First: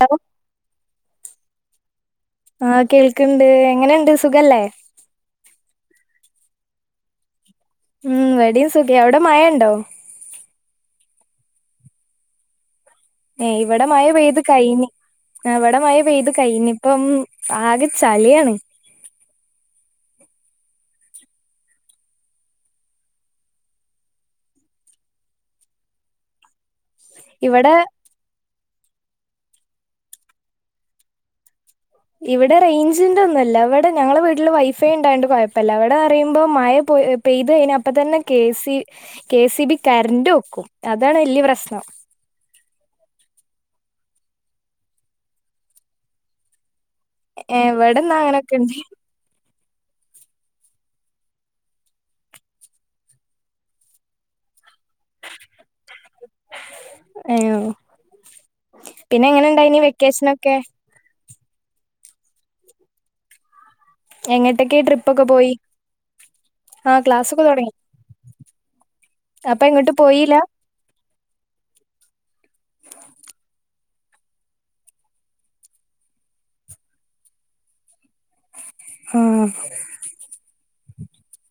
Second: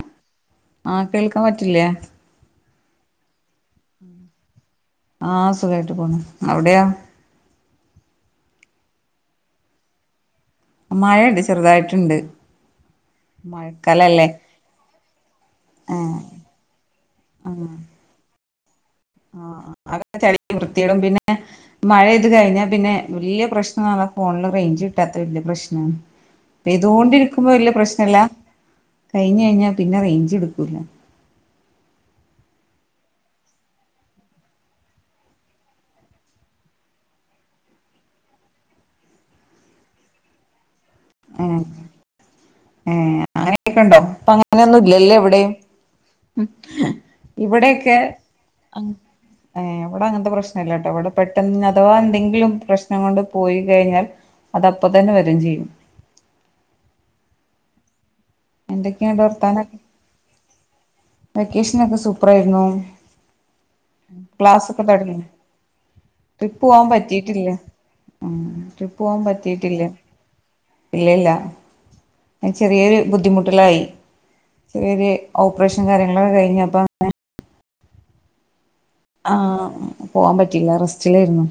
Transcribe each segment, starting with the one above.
Hello ആ കേൾക്കാൻ പറ്റില്ലേ ആ കേൾക്ക എങ്ങനെയുണ്ട് സുഖല്ലേ ആഹ് സുഖായിട്ട് പോ അവിടെയാ ഉം വെടിയും സുഖ അവിടെ മഴ ഉണ്ടോ മഴണ്ട് ചെറുതായിട്ടുണ്ട് ഏ ഇവിടെ മഴ മഴക്കാലല്ലേ പെയ്ത് കയ് ഇവിടെ മഴ പെയ്ത് കൈനി ഇപ്പം ആകെ ചളി യാണ് ആ അതൊ ചല വൃത്തിയിടും പിന്നെ മഴ ഇത് കഴിഞ്ഞാ പിന്നെ വല്യ പ്രശ്നം ഫോണില് റേഞ്ച് കിട്ടാത്ത വല്യ പ്രശ്നമാണ് അപ്പൊ ഇതുകൊണ്ടിരിക്കുമ്പോ വല്യ ഇവിടെ പ്രശ്നല്ല കഴിഞ്ഞ കഴിഞ്ഞാ പിന്നെ റേഞ്ച് എടുക്കൂല ഇവിടെ റേഞ്ചിറ ഒന്നുംല്ല ഇവിടെ ഞങ്ങള വീട്ടില് വൈഫൈ ഉണ്ടായണ്ട് കുഴപ്പില്ല ഇവിടെ പറയുമ്പോ മഴ പെയ്ത് കഴിഞ്ഞാ അപ്പ തന്നെ കെ സ കെ സി ബി കറൻറ് വക്കും ആ ഏ അങ്ങനെയൊക്കെണ്ടോ അപ്പ അങ്ങനെയൊന്നുംല്ലല്ലേ എവിടെയും ഇവിടെയൊക്കെ എവിടെന്നാ അങ്ങനെയൊക്കെ ഇണ്ട് അങ് ഏ അവിടെ അങ്ങനത്തെ പ്രശ്നല്ലട്ടോ അവിടെ പെട്ടെന്ന് അഥവാ എന്തെങ്കിലും പ്രശ്നം കൊണ്ട് പോയി കഴിഞ്ഞാൽ അത് അപ്പൊ തന്നെ വരും ചെയ്യും ഏഹ് എന്തൊക്കെയുണ്ട് പിന്നെ എങ്ങനെ ഇണ്ടായിനി വെക്കേഷനൊക്കെ വെക്കേഷൻ ഒക്കെ സൂപ്പർ ആയിരുന്നു എങ്ങട്ടൊക്കെ ക്ലാസ്സൊക്കെ തടങ്ങു ട്രിപ്പൊക്കെ പോയി ട്രിപ്പ് പോവാൻ ആഹ് ക്ലാസ്സൊക്കെ പറ്റിട്ടില്ല തൊടങ്ങി ട്രിപ്പ് പോകൻ അപ്പൊ പറ്റിട്ടില്ലേ എങ്ങട്ടും പോയീല്ല ഇല്ലല്ല ചെറിയൊരു ബുദ്ധിമുട്ടുകളായി ചെറിയ ചെിയ ഓപ്പറേഷൻ കാര്യങ്ങളൊക്കെ കഴിഞ്ഞപ്പോ അങ്ങന ആഹ് ആഹ പോവാൻ പറ്റില്ലറ ച്ചിലായിരുന്നു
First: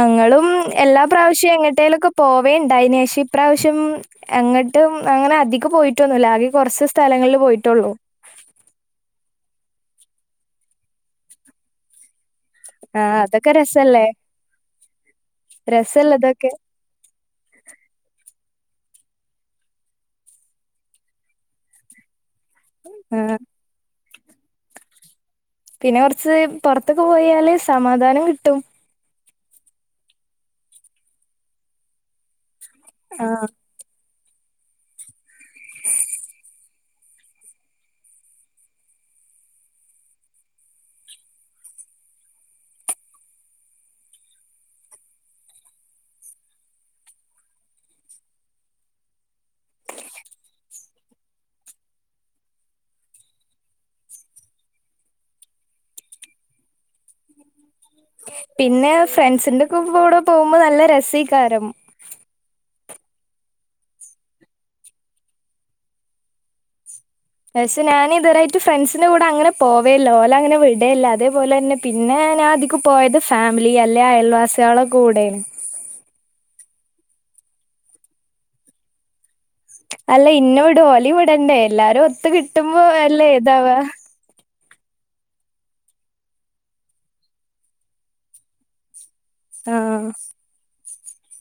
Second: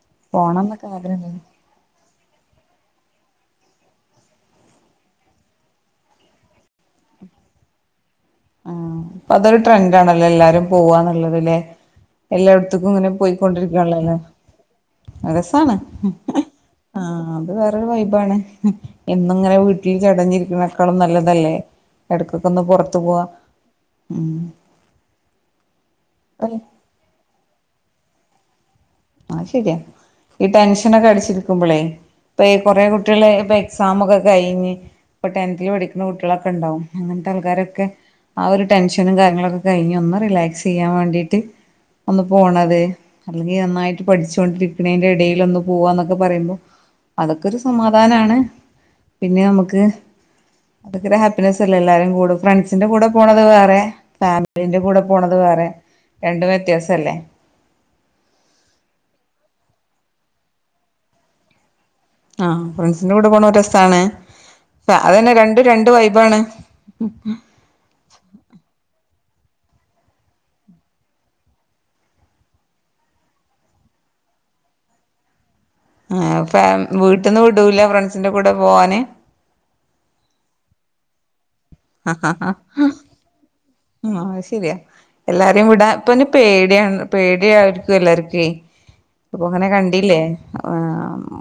അങ്ങളും എല്ലാ ആഗ്രഹണ്ടായിരുന്നു പ്രാവശ്യം എങ്ങട്ടേലൊക്കെ പോവേുണ്ട അതിനന് ശേഷം ഇപ്രാവശ്യം എങ്ങോട്ടും അങ്ങനെ അധികം പോയിട്ടൊന്നുമില്ല ആകെ കുറച്ച് സ്ഥലങ്ങളിൽ പോയിട്ടുള്ളു അപ്പൊ അതൊരു ട്രെൻഡ് ആണല്ലോ എല്ലാരും പോവന്നുള്ളതില്െ എല്ലായിടത്തക്കും ഇങ്ങനെ ആഹ് അതൊക്കെ രസല്ലേ പോയിക്കൊണ്ടിരിക്കള്ളല്ലേ രസമാണ് രസല്ലതൊക്കെ ആ അത് വേറൊരു വൈബാണ് എന്നിങ്ങനെ വീട്ടിൽ ചടഞ്ഞിരിക്കുന്നേക്കാളും നല്ലതല്ലേ എടക്ക് ഒന്ന് പുറത്ത് പോവുക ആഹ് ഉം പിന്നെ കുറച്ച് പുറത്തൊക്ക പോയാല് സമാധാനം കിട്ടും ആ ശരിയാ ഈ ടെൻഷനൊക്കെ അടിച്ചിരിക്കുമ്പളേ ഇപ്പ കുറെ കുട്ടികള് ആഹ് ഇപ്പൊ എക്സാമൊക്കെ കഴിഞ്ഞ് ഇപ്പൊ ടെൻതില് പഠിക്കുന്ന കുട്ടികളൊക്കെ ഉണ്ടാവും അങ്ങനത്തെ ആൾക്കാരൊക്കെ ആ ഒരു ടെൻഷനും കാര്യങ്ങളൊക്കെ കഴിഞ്ഞ് ഒന്ന് റിലാക്സ് ചെയ്യാൻ വേണ്ടിട്ട് ഒന്ന് പോണത് അല്ലെങ്കിൽ നന്നായിട്ട് പഠിച്ചൊണ്ടിരിക്കണേന്റെ ഇടെൽ ഒന്ന് പോവാന്നൊക്കെ പറയുമ്പോ അതൊക്കെ ഒരു സമാധാനമാണ് പിന്നെ നമുക്ക് അതൊക്കെ ഒരു ഹാപ്പിനസ് അല്ലെ എല്ലാരും കൂടെ ഫ്രണ്ട്സിന്റെ കൂടെ പോണത് വേറെ ഫാമിലിന്റെ കൂടെ പോണത് വേറെ രണ്ടും വ്യത്യാസംല്ലേ പിന്നെ ഫ്രണ്ട്സിന്റെക്ക്പ കൂടെ പോകുമ്പോ നല്ല രസകാരം ആഹ് ഫ്രണ്ട്സിന്റെ കൂടെ പോണ ഒരസണ് അതന്നെ രണ്ടും രണ്ട് വൈബാണ് പക്ഷേ ഞാനിതരായിട്ട് ഫ്രണ്ട്സിന്റെ കൂ ഇ അങ്ങനെ പോവേല്ലോ ഓല അങ്ങനെ വിടേല്ല അതേപോലെ തന്നെ പിന്നെ ഞാധികം പോയത് ഫാമിലി അല്ലെ അയൽവാസികള കൂടെ ആ ഫാ വീട്ടിന്ന് വിടൂല്ല ഫ്രണ്ട്സിന്റെ കൂടെ പോവാന് അല്ല ഇന്നോട് ഹോല് വിടണ്ടേ എല്ലാരും ഒത്ത് കിട്ടുമ്പോ അല്ലേ ഏതാവ ആ അത് ശരിയാ എല്ലാരും വിടാ ഇപ്പൊന്ന പേടിയാണ് പേടിയായിരിക്കും എല്ലാര്ക്കോ അപ്പൊ അങ്ങനെ ആഹ് കണ്ടില്ലേ ആ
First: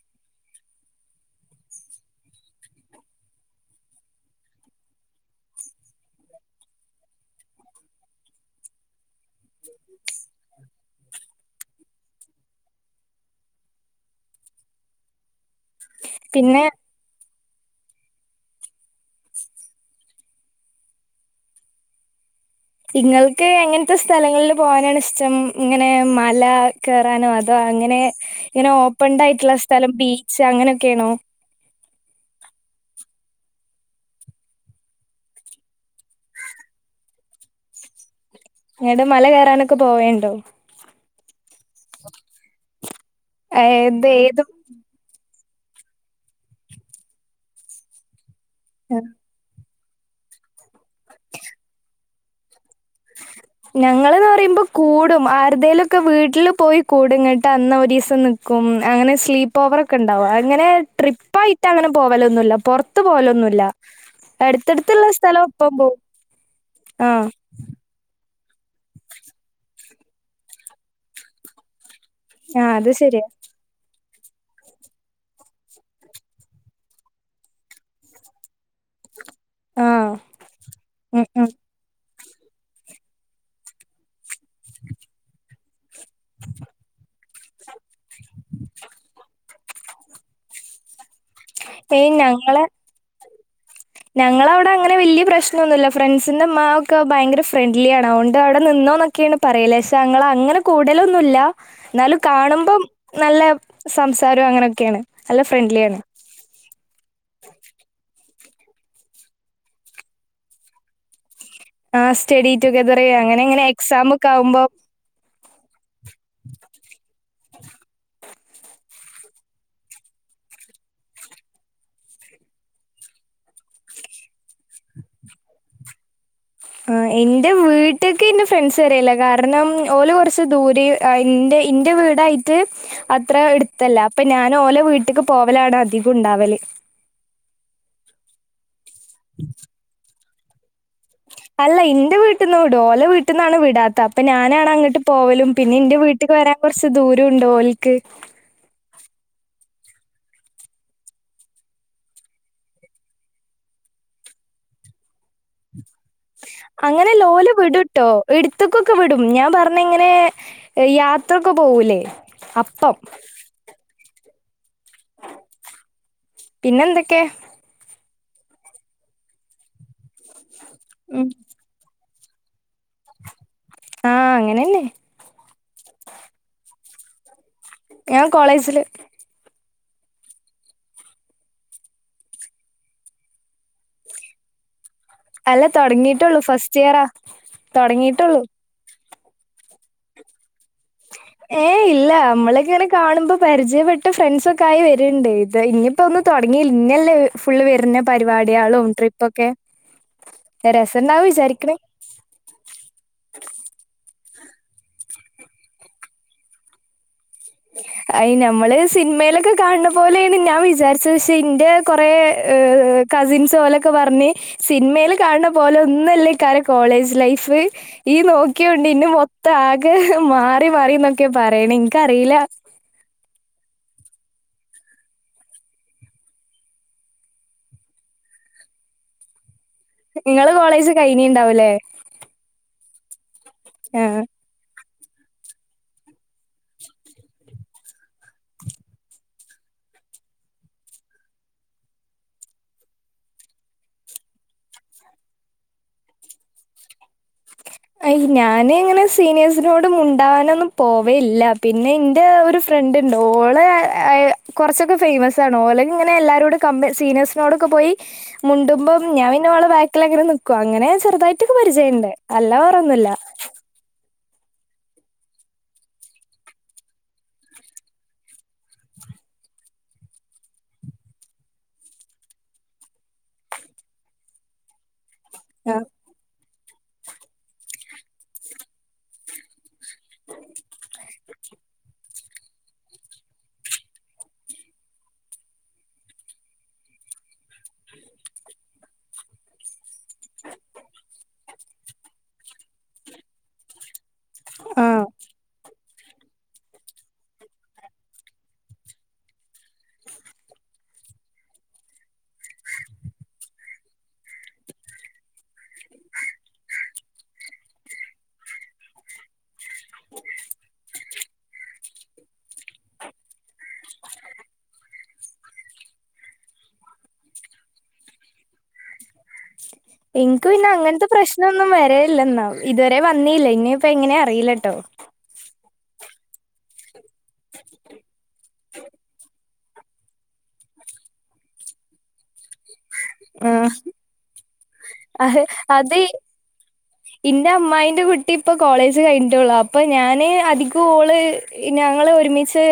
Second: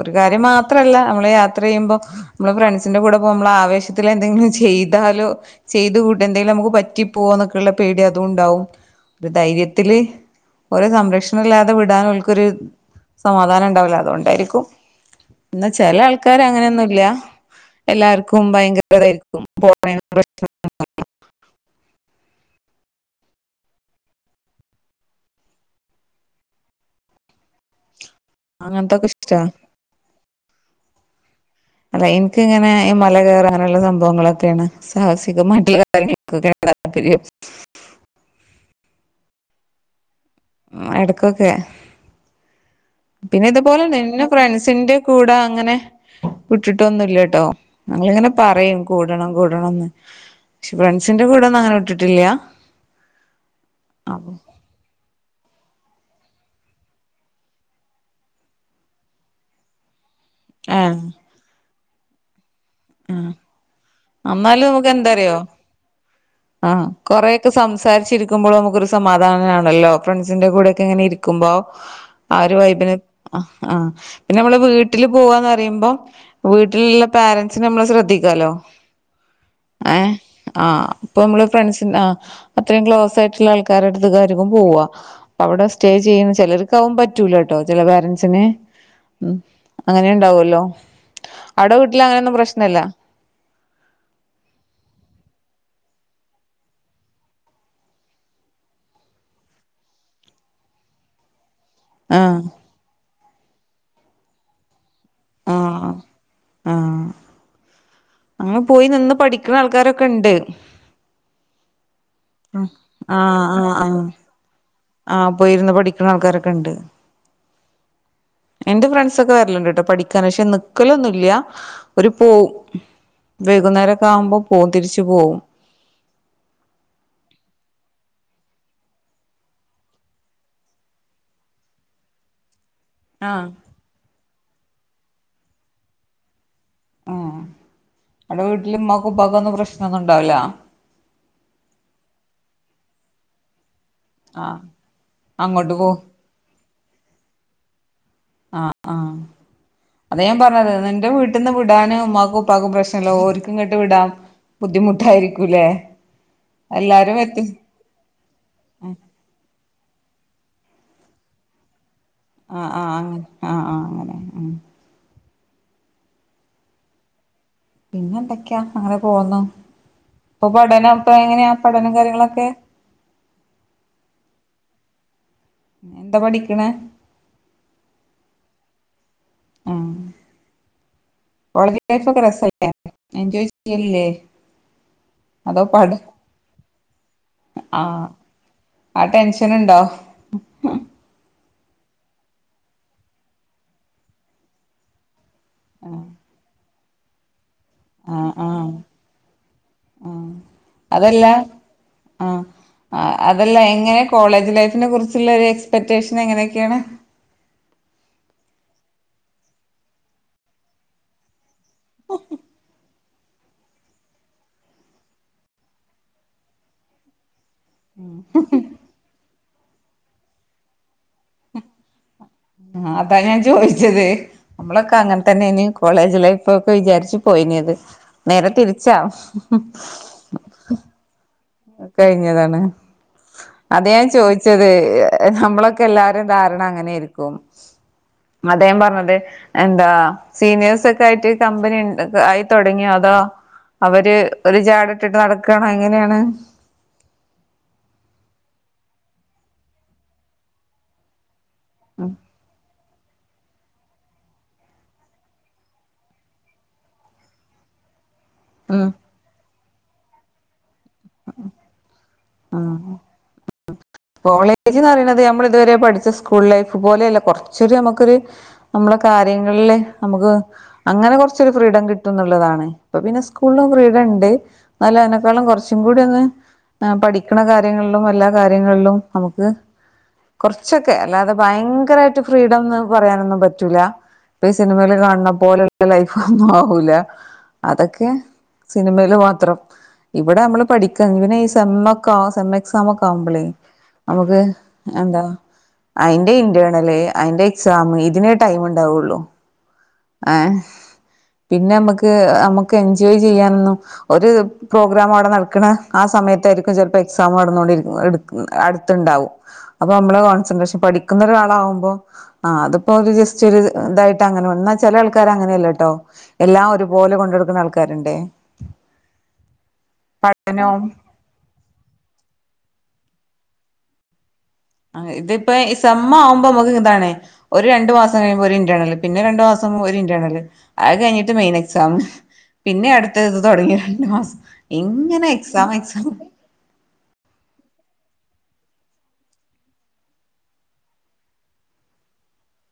ഒരു കാര്യം മാത്രല്ല നമ്മള് യാത്ര ചെയ്യുമ്പോ നമ്മള് ഫ്രണ്ട്സിന്റെ കൂടെപ്പോ നമ്മള ആവേശത്തിൽ എന്തെങ്കിലും ചെയ്താലോ ചെയ്ത് കൂട്ട എന്തെങ്കിലും നമുക്ക് പറ്റി പോവാന്നൊക്കെയള്ള പേടി അത് ഉണ്ടാവും ഒരു ധൈര്യത്തില് ഒര് സംരക്ഷണ ഇല്ലാതെ വിടാന അവക്കൊരു സമാധാനം ഉണ്ടാവില്ല അതുകൊണ്ടായിരിക്കും എന്നാ ചില ആൾക്കാര് പിന്നെ അങ്ങനെയൊന്നുംല്ല എല്ലാർക്കും ഭയങ്കരതായിരിക്കും പോണ [unintelligible] നിങ്ങൾക്ക് എങ്ങനത്തെ സ്ഥലങ്ങളിൽ പോകാനാണ് ഇഷ്ടം ഇങ്ങനെ മല കയറാനോ അതോ അങ്ങനെ പ്രശ്നം ഇങ്ങനെ അങ്ങനത്തൊക്കെ ഇഷ്ടാ ഓപ്പണ്ടായിട്ടുള്ള സ്ഥലം ബീ അങ്ങനെയൊക്കെയാണോ അല്ല എനിക്ക് ഇങ്ങനെ മല കയറാനുള്ള സംഭവങ്ങളൊക്കെയാണ് സാഹസികമായിട്ടുള്ള കാര്യങ്ങളൊക്കൊക്കെയ താല്പര്യം മല കയറാനൊക്കെ പോവുണ്ടോ എടക്കൊക്കെ പിന്നെ ഇതുപോലെ ഏത് നിന്നെ ഏതും ഫ്രണ്ട്സിന്റെ കൂടെ അങ്ങനെ വിട്ടിട്ടൊന്നുംല്ലട്ടോങ്ങനെ പറയും കൂടണം കൂടണംന്ന് പക്ഷെ ഫ്രണ്ട്സിന്റെ കൂടെ ഒന്നും അങ്ങനെ വിട്ടിട്ടില്ല ഞങ്ങളന്ന് അപ്പൊ പറയുമ്പോ കൂടും ആ വെടുതേലൊക്കെ വീട്ടിൽ പോയി കൂടുങ്ങോട്ട് അന്ന ഒരു ദിവസം നിൽക്കും അങ്ങനെ സ്ലീപ്പ് ഓവർ ഒക്കെ ഇണ്ടാകും അങ്ങനെ ഏഹ് ട്രിപ്പായിട് അട്ടങ്ങനെ പോവലോന്നൂല്ല പൊറത്ത് പോവലൊന്നൂല്ല അമ്മായിലോകം എന്താറിയോ ആ ആഹ് കൊറേക്കെ സംസാരിച്ചു സംസാരിച്ചിരിക്കുമ്പോൾ നമുക്കൊരു സമാധാനാണല്ലോ ഫ്രണ്ട്സിന്റെ കൂടെക്കെങ്ങനെ ഇരിക്കുമ്പോ ആ ഒരു ആഹ് അത് വൈബിൽ ശരിയാ പിന്നമ്മള് വീട്ടിൽ പൂവാന്നറീമ്പോ വീട്ടിലുള്ള പാറൻസിനെ നമ്മള് ശ്രദ്ധിക്കോലോ ഏ ആഹ് ആ ഉം അപ്പമ്മള് ഉം ഫ്രണ്ട്സിന്റെ അത്രയും ക്ലോസ് ആയിട്ടുള്ള ആൾക്കാര അടുത്തക്കയ്ക്കാരം ഇവൻ പോവാ അവിടെ സ്റ്റേ ചെയ്യുന്ന ചെലർക്ക് അതൊന്നും പറ്റൂലട്ടോ ചില പേരൻറസിന് ഉം. അങ്ങനെ ഉണ്ടാവല്ലോ? അവിടെ വീട്ടില അങ്ങനെയൊന്നും പ്രശ്നല്ല. ഞങ്ങള അവിടെ അങ്ങനെ വലിയ പ്രശ്നൊന്നുല്ല. ഫ്രണ്ട്സിന്റെ ഉമ്മാ ഒക്കെ ഭയങ്കര ഫ്രണ്ട്ലി ആണ്. അതുകൊണ്ട് അവിടെ നിന്നോന്നൊക്കെയാണ് പറയിൽ. പക്ഷെ ഞങ്ങള അങ്ങനെ കൂടലൊന്നുംല്ല. ന്നാലും ആഹ് കാണുമ്പം നല്ല സംസാരും അങ്ങനൊക്യാണ്. നല്ല ഫ്രണ്ട്ലി ആഹ് ആണ്. അങ്ങൻ പോയി നിന്ന് പഠിക്ണാ ൾക്കാരൊക്കണ്ട്. ലാസ്റ്റ് യേടീറ്റുഗെതറ് അങ്ങനെ ങ്ങനെ എക്സാ മൊക്ക ആവുമ്പോ ആഹ പോയിരുന്ന് പഠിക്കണ ആൾക്കാരൊക്കെണ്ട്. എന്റെ ഫ്രണ്ട്സൊക്കെ വരൽണ്ട് ട്ടോ പഠിക്കാൻ പക്ഷെ നിക്കലൊന്നുംല്ല്യ. ഓര് പോവും വൈകുന്നേരൊക്കാ ആവുമ്പോ പോകും തിരിച്ചു പോവും. ആ ഇൻൻ്റെ വീട്ട്ക്ക് ന്റെ ഫ്രണ്ട്സ് വരലി ല്ല കാരണം ഓല് കുറച്ച് ദൂരീ ആയി ഇൻ്റെ ഇൻ്റെവീടായിട്ട് അത്ര ആഹ് എട്ത്തല്ല. അപ്പഞാൻ ന്നോലെ വീട്ട്ക്ക് പോവലാണ ധികും ണ്ടാവല് ആ അവ്ട വീട്ടില് മൗ ഉപ്പാകൊന്നും പ്രശ്നൊന്നും [unintelligible] അല്ല ഇന്റെ വീട്ട്ന്ന് വിടും ഓലെ വീട്ട്ന്നാണ് വിടാത് അപ്പ ആഹ് ഞാനാണങ്ങട്ട് പോവലും അങ്ങോട്ട് പിന്നി പോ ന്റെ വീട്ടക്ക് വരാൻ കുറച്ച് ദൂരും ണ്ടോൽക് ക്കേ ആ അഹ അതെ ഞാൻ പറഞ്ഞത് നി് ൻടെ ന്റെ വീട്ട്ന്ന് വിടാൻ ഉമ്മാക്കും ഉപ്പക്കും പ്രശ്നല്ല. ഓൺക്കിങ്ങട്ട് വിടാൻ ബുദ്ധിമുട്ടായിരിക്കൂല്ലേ? എല്ലാരും അങ്ങനെല്ല. എത്തി ഓല് വിടുട്ടോ. എടുത്ത്ക്കൊക്കെ വിടും, ഞാൻ പർഞ്ങ്ങനെ യാത്രൊക്കെ പോവൂലെ ആഹ് ആഹ് അങ്ങനെ ആഹ് ആഹ് അങ്ങനെ ഉം പിന്നെ എന്തൊക്കെ? പിന്നെ എന്തക്കെയാ അങ്ങനെ പോകുന്നു. ഇപ്പൊ പഠനം ഇപ്പ ഉം എങ്ങനെയാ പഠനം കാര്യങ്ങളൊക്കെ ഓക്കെ ആഹ അങ്ങനെന്നെ എന്താ പഠിക്കണ ഞാൻ കോളേജില് ആഹ വള ലൈഫ ഒക്കെ രസ എൻജോയ് ചെയല്ലേ അല്ല തുടങ്ങിയിട്ടുള്ളൂ ഫസ്റ്റ് ഫസ്റ്റ് ഇയർ ആ ആഹ് തുടങ്ങിട്ടുള്ളൂ ആ ടെൻഷൻുണ്ടോ ഏ ഇല്ല നമ്മളക്ക ഇങ്ങനെ കാണുമ്പോ പരിചയപ്പെട്ട ഫ്രണ്ട്സ ഒക്കെ ആയി വരണ്ടേ [unintelligible] ഇനിയിപ്പോ ഒന്ന് തൊടങ്ങിയിൽ പിന്നെയല്ലേ ഇ ഫുള്ള് വെരുന്ന ആഹ് ആഹ് പരിപാടിയാളും ട്രിപ്പൊക്കെ, ആഹ് രസണ്ടാവും അതല്ല വിചാരിക്കണ്. ആഹ് അതല്ല എങ്ങനെ കോളേജ് ലൈഫിനെ കുറിച്ചുള്ള ഒരു എക്സ്പെക്റ്റേഷൻ എങ്ങനെയൊക്കെയാണ്? അയി ഞമ്മള് സിനിമയിലൊക്കെ കാണണ പോലെയാണ് ഞാൻ വിചാരിച്ചത് പക്ഷേ ഇൻ ഇന്റെ കൊറെ കസിൻസ് ഓലെക്കെ പറഞ്ഞ് സിനിമേല് കാണണ പോലെ ഒന്നുവല്ല [unintelligible] കോളേജ് ലൈഫ് ഫ് ഈയ് നോക്കിയോണ്ട് ഇന്നി മൊത് ത്തെ ആകെ മാറി മറിയുന്നൊക്ക് ക്കെ പറയണേ ഇനിക്കറിയില്ല. ആഹ് അതാ ഞാൻ ചോയിച്ച ത് നമ്മളൊക്കെ അങ്ങനെ തന്നെ ഏനി കോളേജ് ലൈഫ് ഒക്കെ വിചാരിച്ച് പോയിനത് നേരെ തിരിച്ചാ. ഇങ്ങള് കോളേജ് കഴിഞ്ഞീ ഇണ്ടാവൂല്ലേ? കഴിഞ്ഞതാണ് അതാ ഞാൻ ആഹ് ചോയിച്ചത് നമ്മളൊക്കെ എല്ലാരുടെയും ധാരണ അങ്ങനെയായിരിക്കും അദ്ദേഹം പറഞ്ഞത് എന്താ സീനിയേഴ്സൊക്കെ ആയിട്ട് കമ്പനി ആയി തുടങ്ങിയോ അതോ അവര് ഒരു ജാടെയൊക്കെ ഇട്ടിട്ട് നടക്കുവാണോ എങ്ങനെയാണ് അ ഞാന് ഇങ്ങനെ സീനിയേഴസിനോട് മിണ്ടാനൊന്നും പോവേയില്ല പിന്നെ എന്റെ ഒരു ഫ്രണ്ട് ഒ ണ്ട് ഓള് കുറച്ചൊക്കെ ഫേയിമസ് ആണ് ഓള് ഇങ്ങനെ എല്ലാരോടും കമ്പ സീനിയേഴ്സിനോടൊക്കെ പോയി ഉം മുണ്ടുമ്പം ഞാൻ ഇന്നവളെ വ അങ്ങനെ നിക്കുവാ അങ്ങനെ ചെറുതായിട്ടൊക്കെ പരിചയമുണ്ട് അല്ലാതെ വേറൊന്നുമില്ല കോളേജെന്ന് പറയണന്നത് നമ്മൾ ഇതുവരെ പഠിച്ച സ്കൂൾ ലൈഫ് പോലെയല്ല കൊറച്ചൊരു നമ്മുക്കൊരു നമ്മളെ കാര്യങ്ങളില് നമുക്ക് അങ്ങനെ കൊറച്ചൊരു ഫ്രീഡം കിട്ടും എന്നുള്ളതാണ് ഇപ്പ പിന്നെ സ്കൂളിലും ഫ്രീഡം ഉണ്ട് എന്നാലും അതി നേക്കാളും കുറച്ചും ആഹ് കൂടി ഒന്ന് പഠിക്കണ കാര്യങ്ങളിലും എല്ലാ കാര്യങ്ങളിലും നമുക്ക് കുറച്ചൊക്കെ അല്ലാതെ ഭയങ്കരവായിട്ട് ഫ്രീഡംന്ന് പറയാനൊന്നും പറ്റൂല്ല ഇപ്പ ഈ സിനിമയിൽ കാണണ പോലുള്ള ലൈഫ് ഒന്നും ആവൂല്ല അതൊക്കെ സിനിമയില് മാത്രം ഇവിടെ നമ്മള് പഠിക്കുക എന്തിനാ ഈ സെമ്മൊക്കെ സെം എക്സാമൊക്കെ ആവുമ്പളേ നമുക്ക് ആഹ് എന്താ അതിന്റെ ഇന്റേർണല് അയിന്റെ എക്സാം ഇതിനെ ടൈം ഉണ്ടാവുള്ളു ആഹ് പിന്നെ നമ്മുക്ക് നമുക്ക് എൻജോയ് ചെയ്യാനൊന്നും ഒരു പ്രോഗ്രാം അവിടെ നടക്കണ ആ സമയത്തായിരിക്കും ചിലപ്പോ എക്സാം നടന്നോണ്ടിരിക്കുന്നത് അടുത്തുണ്ടാവും അപ്പൊ നമ്മള് കോൺസെൻട്രേഷൻ പഠിക്കുന്ന ഒരാളാകുമ്പോ ആ അതിപ്പോ ഒരു ജസ്റ്റ് ഒരു ഇതായിട്ട് അങ്ങനെ വ ചില ആൾക്കാര് അങ്ങനെയല്ലോ കേട്ടോ എല്ലാം ഒരു പോലെ കൊണ്ട് നടക്കുന്ന ആൾക്കാരുണ്ടേ എനിക്ക് പിന്നെ പഠനവും അങ്ങൻത്തെ പ്രശ്നൊന്നും വരലില്ല എന്നാ ഇതുവരെ വ അന്ന ഇല്ല ഇനിയിപ്പ എങ്ങനെ അറിയില്ല ആ ഇതിപ്പോ സമ്മാവുമ്പോ നമുക്ക് ഇതാാണ്േ ഒരു രണ്ടു മാസം കഴിയുമ്പോ ഒരു ഇന്റേർണൽ പിന്നെ രണ്ടു മാസം ഒരു ഇന്റേർണൽ അത് കഴിഞ്ഞിട്ട് മെയിൻ എക്സാം പിന്നെ അടുത്ത് അടുത്തത് ആഹ് തുടങ്ങി രണ്ട്ു മാസം ഇങ്ങനെ അത് എക്സാം അത് എക്സാം ഇട്ട ഇപ്പ കോളേജ് കഴിഞ്ഞട്ടുള്ളു അപ്പൊ ഞാാന് അധികം ഓള് ഞങ്ങള് ഒരുമിച്ച്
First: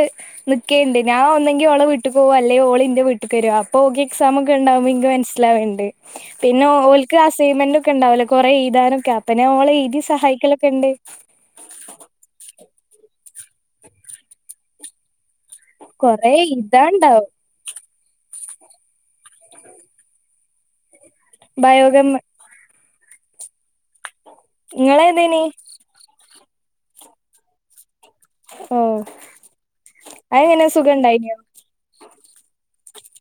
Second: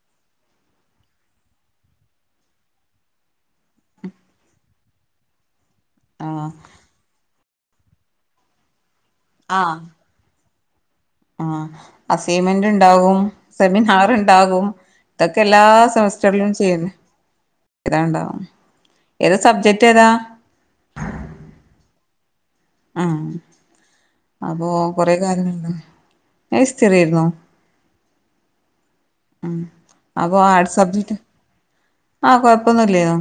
നൽിക്കേുണ്ട് ഞാൻ ഒന്നെങ്കിൽ ഓളെ വീട്ടിൽ പോകോ അല്ലെങ്കിൽ ഓള്ി്ന്റെ വീട്ടിൽ വരും പോകി എക്സാംമ ഒക്കെ ഉണ്ടാവും ഇ ഇവണ്ട് ആഹ് പിന്നെ ഓൾക്ക് അസ്സിൻമെന്റും ഒക്കെ ഉണ്ടാവില്ലേ കുറെ എഴുതാനും അപ്പെ നമ്മളെ ഇതി സഹായിക്ക എണ്ടേ ആ അസൈൻമെന്റ് ഉണ്ടാവും സെമിനാർ ഉണ്ടാകും എല്ലാ കൊറെ സെമസ്റ്ററിലും ചെയ്യന്നേ എഴുതാണ്ടാവും ഏതാണ്ടാ ഏതാ സബ്ജക്റ്റ് ഏതാ ബയോകെമിസ്ട്രി ആഹ അപ്പൊ കൊറെ ഇങ്ങളേതേനി കാര്യങ്ങുണ്ട് ഹിസ്റ്ററി ആയിരുന്നു ഓ അങ്ങനെ സുഖംണ്ടായിന ആഹ കൊഴപ്പൊന്നുംല്ലെന്നോ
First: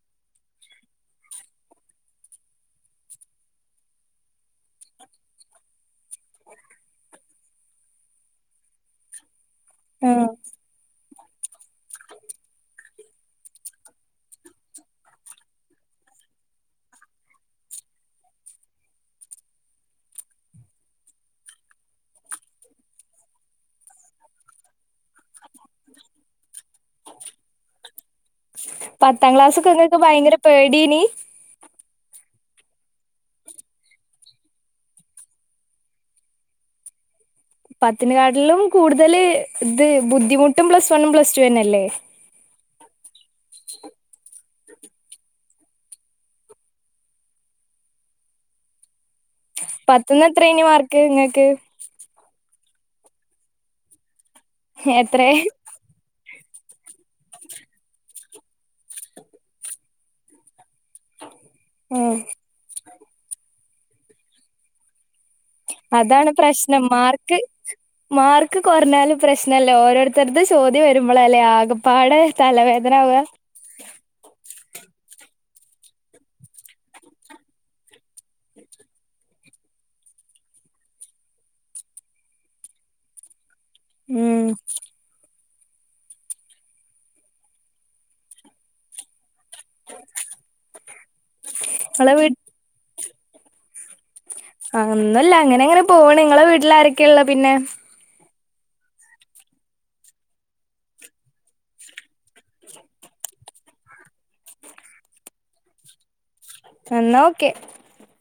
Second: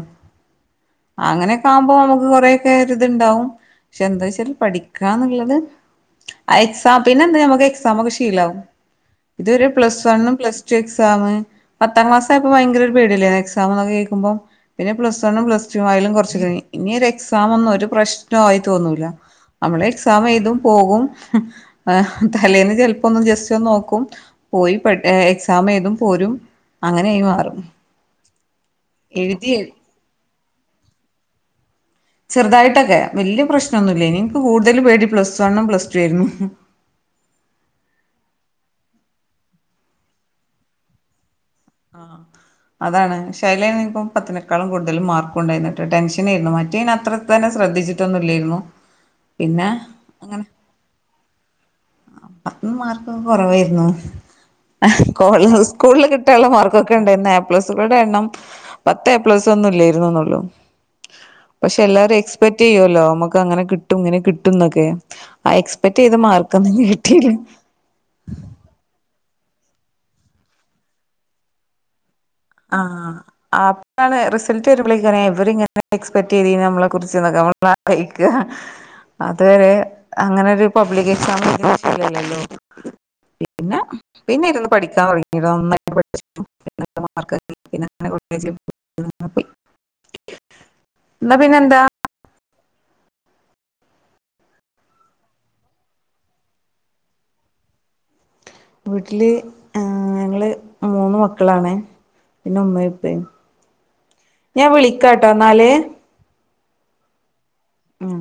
അങ്ങനെയൊക്കെ ആകുമ്പോ നമുക്ക് കൊറെേ കറി ഇത്ണ്ടാവും പക്ഷെ എന്താ വച്ചാൽ പഠിക്കാന്നുള്ളത് ആ എക്സാം പിന്നെ എന്ത നമുക്ക് എക്സാം ഒക്കെ ഷീല ആകും ഇതൊരു പ്ലസ് ആഹ് വണ്ും പ്ലസ് ടു എക്സാം പത്താം ക്ലാസ് അപ്പപ്പോ ഭയര ഒരു പേടല്ലേ നക്സ് എക്സാം എന്നക്കെ കേൾക്കുമ്പോ പിന്നെ പ്ലസ് വണ്ണും പ്ലസ് ടു ആയാലും കുറച്ച ക ഇനി ഒരു എക്സാം ഒന്നും ഒരു പ്രശ്ന ആയി തോന്നൂില്ല നമ്മള് എക്സാം ഏതും പോകും തലേന്ന് ചെപ്പോ ഒ ജസ്റ്റ് നോക്കും പോയി എക്സാം ഏതും പോരും അങ്ങനെയായി മാറും പത്താം എഴുതി ക്ലാസ്ൊക്കെ നിങ്ങക്ക് ഭയങ്കര പേടിനി ചെറുതായിട്ടൊക്കെ വല്യ പ്രശ്നമൊന്നുല്ലെനി കൂടുതൽ പേടി പ്ലസ് വണ്ണും പ്ലസ് ടു ആയിരുന്നു പത്തിനെ കാട്ടിലും കൂടുതല് ഇത് ബുദ്ധിമുട്ടും പ്ലസ് വണ്ണും പ്ലസ് ടു തന്നെയല്ലേ ആ അതാണ് ശേലെ ഇപ്പ പത്തിനേക്കാൾ കൂടുതൽ മാർക്കുണ്ടായിരുന്നിട്ട് ടെൻഷനേരുന്നു മറ്റേതിനത്ര തന്നെ ശ്രെദ്ധിച്ചിട്ടൊന്നുല്ലെരുന്നു പത്തിൽ എത്ര യാണ് മാർഗ് ഇങ്ങക്ക് പത്തില് മാർക്കൊക്കെ കുറവേരുന്നു എത്രേ കോളേ സ്കൂളില് കിട്ടാനുള്ള മാർ കൊക്കേണ്ടാരുന്ന എ പ്ലസുകളുടെ എണ്ണം പത്തേ എ പ്ലസ് ഒന്നും ഇല്ലെരുന്നുന്നുള്ളൂ പഷേ എല്ലാരും എക്സ്പെക്റ്റ് ചെയ്യുലോ നമുക്കങ്ങനെ കി ട്ടും ഇങ്ങനെ കിട്ടുന്നോക്കെ ആ എക്സ്പെക്റ്റ് ചെയ്ത മാർ ഞാ മാർക്ക്‌ മാർക്ക്‌ കൊറഞ്ഞാലും പ്രശ്നം ന്നല്ലോ ഓരോരുത്തരത് ചോദ്യം വരുമ്പളാലെ ആകപ്പാടെ ആ തലവേദന ആവ അപ്പളേ റിസൽട് വരുമ്പളേക്ക് ഏ ഇവരിങ്ങ് പട്ടെക്സ്പെക്റ്റ് ചെയ്തിന് നമ്മളെക്കുറിച്ച്ന്നൊക്ക കഴിക്ക [unintelligible] അതൊരു അങ്ങനൊരു പബ്ലിക് എക്സാമ് [unintelligible] ഏ ഉം പിന്നെരുന്നു പഠിക്കാൻ തൊടങ്ങി [unintelligible] [unintelligible] ന്നാ പിന്നെന്താ ഇങ്ങളെ അന്നുല്ല അങ്ങനങ്ങനെ പോണ് ങ്ങളെ വീട്ടിലാരൊക്കെ ഇള്ളേ പിന്നെ വീട്ടില് ഞങ്ങള് മൂന്ന് മക്കളാണേ പിന്നെ ഉമ്മേം ഉപ്പേം ഞാന് വിളിക്കാട്ടൊന്നാല് ന്നാ ഓക്കെ മ്